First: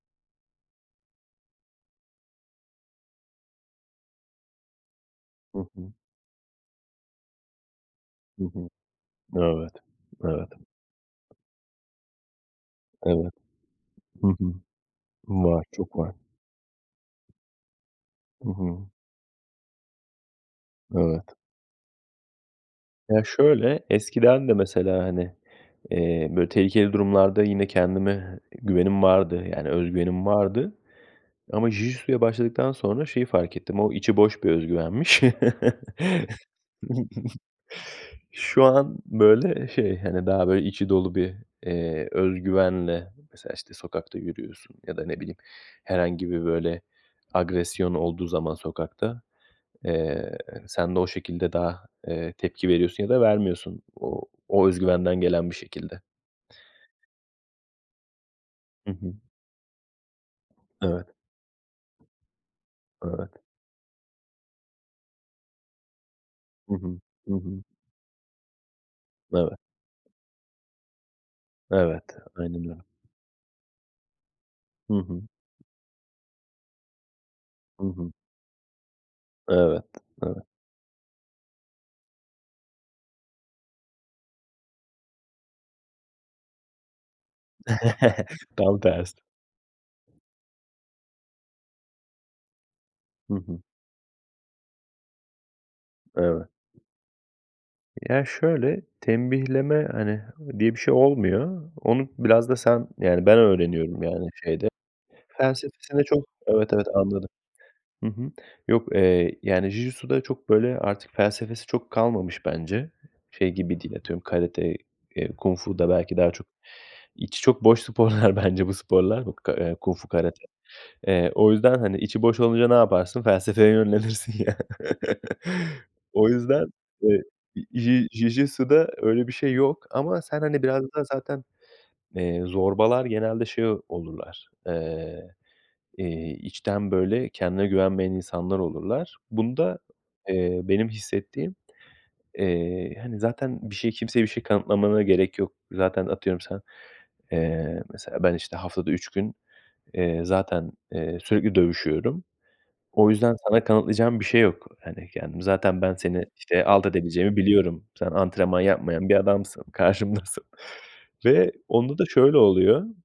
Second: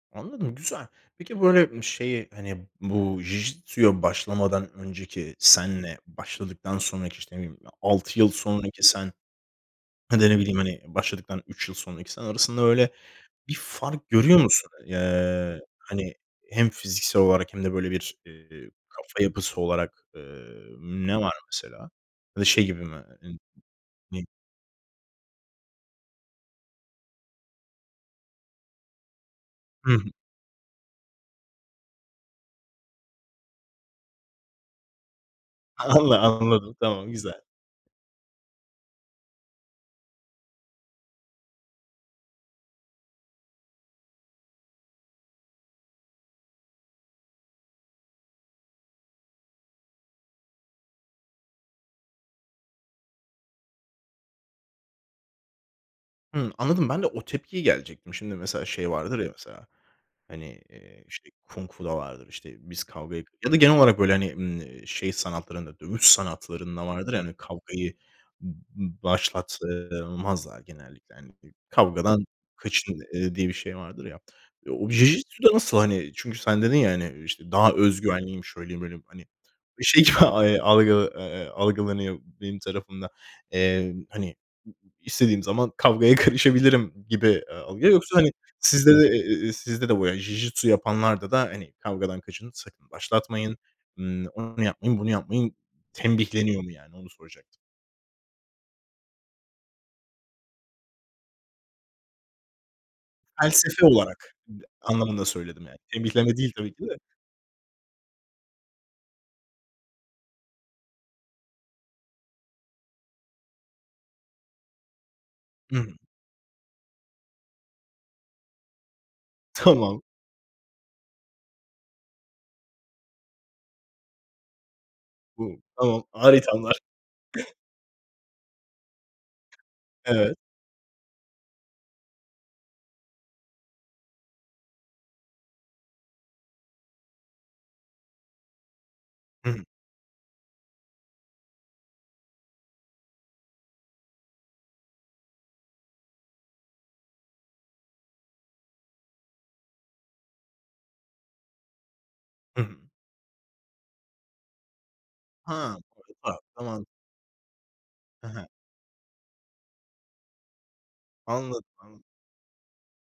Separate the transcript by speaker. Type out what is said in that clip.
Speaker 1: Anladım, güzel. Peki, böyle, ımm, şeyi, hani, bu Jijitsu'ya başlamadan önceki
Speaker 2: Hı hı.
Speaker 1: senle başladıktan sonraki, işte, ne bileyim, 6 yıl
Speaker 2: Hı hı.
Speaker 1: sonraki sen,
Speaker 2: Evet.
Speaker 1: hani, ya da, ne
Speaker 2: Evet.
Speaker 1: bileyim, hani, başladıktan 3 yıl sonraki sen arasında öyle
Speaker 2: Evet.
Speaker 1: bir fark
Speaker 2: Hı
Speaker 1: görüyor
Speaker 2: hı.
Speaker 1: musun? Eee,
Speaker 2: Var, çok
Speaker 1: hani,
Speaker 2: var.
Speaker 1: hem fiziksel olarak hem de, böyle, bir,
Speaker 2: Hı
Speaker 1: iii,
Speaker 2: hı.
Speaker 1: kafa yapısı olarak, eee, ne var
Speaker 2: Evet.
Speaker 1: mesela? Ya da şey gibi mi,
Speaker 2: Ya
Speaker 1: eee
Speaker 2: şöyle:
Speaker 1: [unintelligible]
Speaker 2: Eskiden de mesela, hani, eee, böyle, tehlikeli durumlarda yine kendime güvenim vardı. Yani öz
Speaker 1: Hı hı.
Speaker 2: güvenim vardı ama Jijitsu'ya başladıktan sonra şeyi fark ettim: O içi boş bir öz güvenmiş.
Speaker 1: Anla anladım, tamam, güzel.
Speaker 2: Şu an, böyle, şey, hani, daha böyle içi dolu bir, eee, öz güvenle Mesela, işte, sokakta yürüyorsun ya da, ne bileyim, herhangi bir, böyle, agresyon olduğu zaman sokakta, eee, sen de o şekilde daha, eee, tepki veriyorsun ya da vermiyorsun. O o öz güvenden gelen bir şekilde.
Speaker 1: Hımm, anladım. Ben de o tepkiyi gelecektim. Şimdi mesela şey
Speaker 2: Hı hı.
Speaker 1: vardır ya: Mesela, hani, eee,
Speaker 2: Evet.
Speaker 1: işte, Kung Fu'da vardır. İşte, biz kavgayı g
Speaker 2: Evet.
Speaker 1: ya da genel olarak böyle, hani, iii, şey sanatlarında, dövüş
Speaker 2: Hı
Speaker 1: sanatlarında
Speaker 2: hı.
Speaker 1: vardır ya hani
Speaker 2: Hı hı.
Speaker 1: kavgayı b başlat,
Speaker 2: Evet.
Speaker 1: eee, mazlar genellikle hani. I
Speaker 2: Evet.
Speaker 1: "Kavgadan
Speaker 2: Aynen öyle.
Speaker 1: kaçın!" eee, diye bir şey vardır ya. O
Speaker 2: Hı hı.
Speaker 1: Jijitsu'da nasıl hani? Çünkü sen dedin ya hani, işte, "Daha
Speaker 2: Hı
Speaker 1: öz
Speaker 2: hı.
Speaker 1: güvenliyim, şöyleyim, böyleyim." Hani,
Speaker 2: Evet,
Speaker 1: şey gibi,
Speaker 2: evet.
Speaker 1: eee, eee, algı eee, algılanıyor benim tarafımda. Eee, hani, ı ı "İstediğim zaman kavgaya karışabilirim." gibi, eee, algıya Yoksa, hani,
Speaker 2: Tam
Speaker 1: sizde de
Speaker 2: tersi.
Speaker 1: ı ı sizde de bu ya, jijitsu yapanlarda da, hani, "Kavgadan kaçının, sakın
Speaker 2: Hı
Speaker 1: başlatmayın.
Speaker 2: hı.
Speaker 1: Imm, onu yapmayın, bunu yapmayın."
Speaker 2: Evet.
Speaker 1: tembihleniyor mu? Yani, onu soracaktım.
Speaker 2: Ya, şöyle: Tembihleme, hani, diye bir şey olmuyor. Onu biraz da sen Yani ben
Speaker 1: Felsefe
Speaker 2: öğreniyorum, yani,
Speaker 1: olarak
Speaker 2: şeyde
Speaker 1: [unintelligible] anlamında söyledim. Yani
Speaker 2: Felsefesini çok
Speaker 1: tembihleme değil
Speaker 2: Evet,
Speaker 1: tabii ki
Speaker 2: evet,
Speaker 1: de.
Speaker 2: anladım. Hı hı. Yok, eee, yani, Jijitsu'da çok, böyle, artık felsefesi çok kalmamış bence. Şey gibi değil, atıyorum, karate, eee, kung
Speaker 1: Hı
Speaker 2: fu da
Speaker 1: hı.
Speaker 2: belki daha çok içi çok boş sporlar bence bu sporlar k eee, kung
Speaker 1: Tamam.
Speaker 2: fu, karate. Eee, o yüzden, hani, içi boş olunca ne yaparsın? Felsefeye yönlenirsin ya.
Speaker 1: Bu Tamam.
Speaker 2: O
Speaker 1: Ağır
Speaker 2: yüzden,
Speaker 1: ithamlar!
Speaker 2: eee, Ji Jijitsu'da öyle bir şey yok ama
Speaker 1: Evet.
Speaker 2: sen, hani, biraz daha zaten, eee, zorbalar genelde şey ol olurlar, eee, iii, içten, böyle, kendine güvenmeyen insanlar olurlar.
Speaker 1: Hı hı.
Speaker 2: Bunda, eee, benim hissettiğim, eee, hani, zaten bir şeyi kimseye bir şey kanıtlamana gerek yok. Zaten, atıyorum, sen Eee, mesela ben, işte, haftada 3 gün, eee, zaten, eee, sürekli dövüşüyorum.
Speaker 1: Hı hı.
Speaker 2: O yüzden sana kanıtlayacağım bir şey yok. Hani, kendimi
Speaker 1: Ha!
Speaker 2: Zaten ben seni,
Speaker 1: [unintelligible]
Speaker 2: işte,
Speaker 1: Tamam, anla
Speaker 2: alt edebileceğimi biliyorum. Sen
Speaker 1: He he.
Speaker 2: antrenman yapmayan bir adamsın, karşımdasın. Ve
Speaker 1: Anladım,
Speaker 2: onda
Speaker 1: anla
Speaker 2: da şöyle oluyor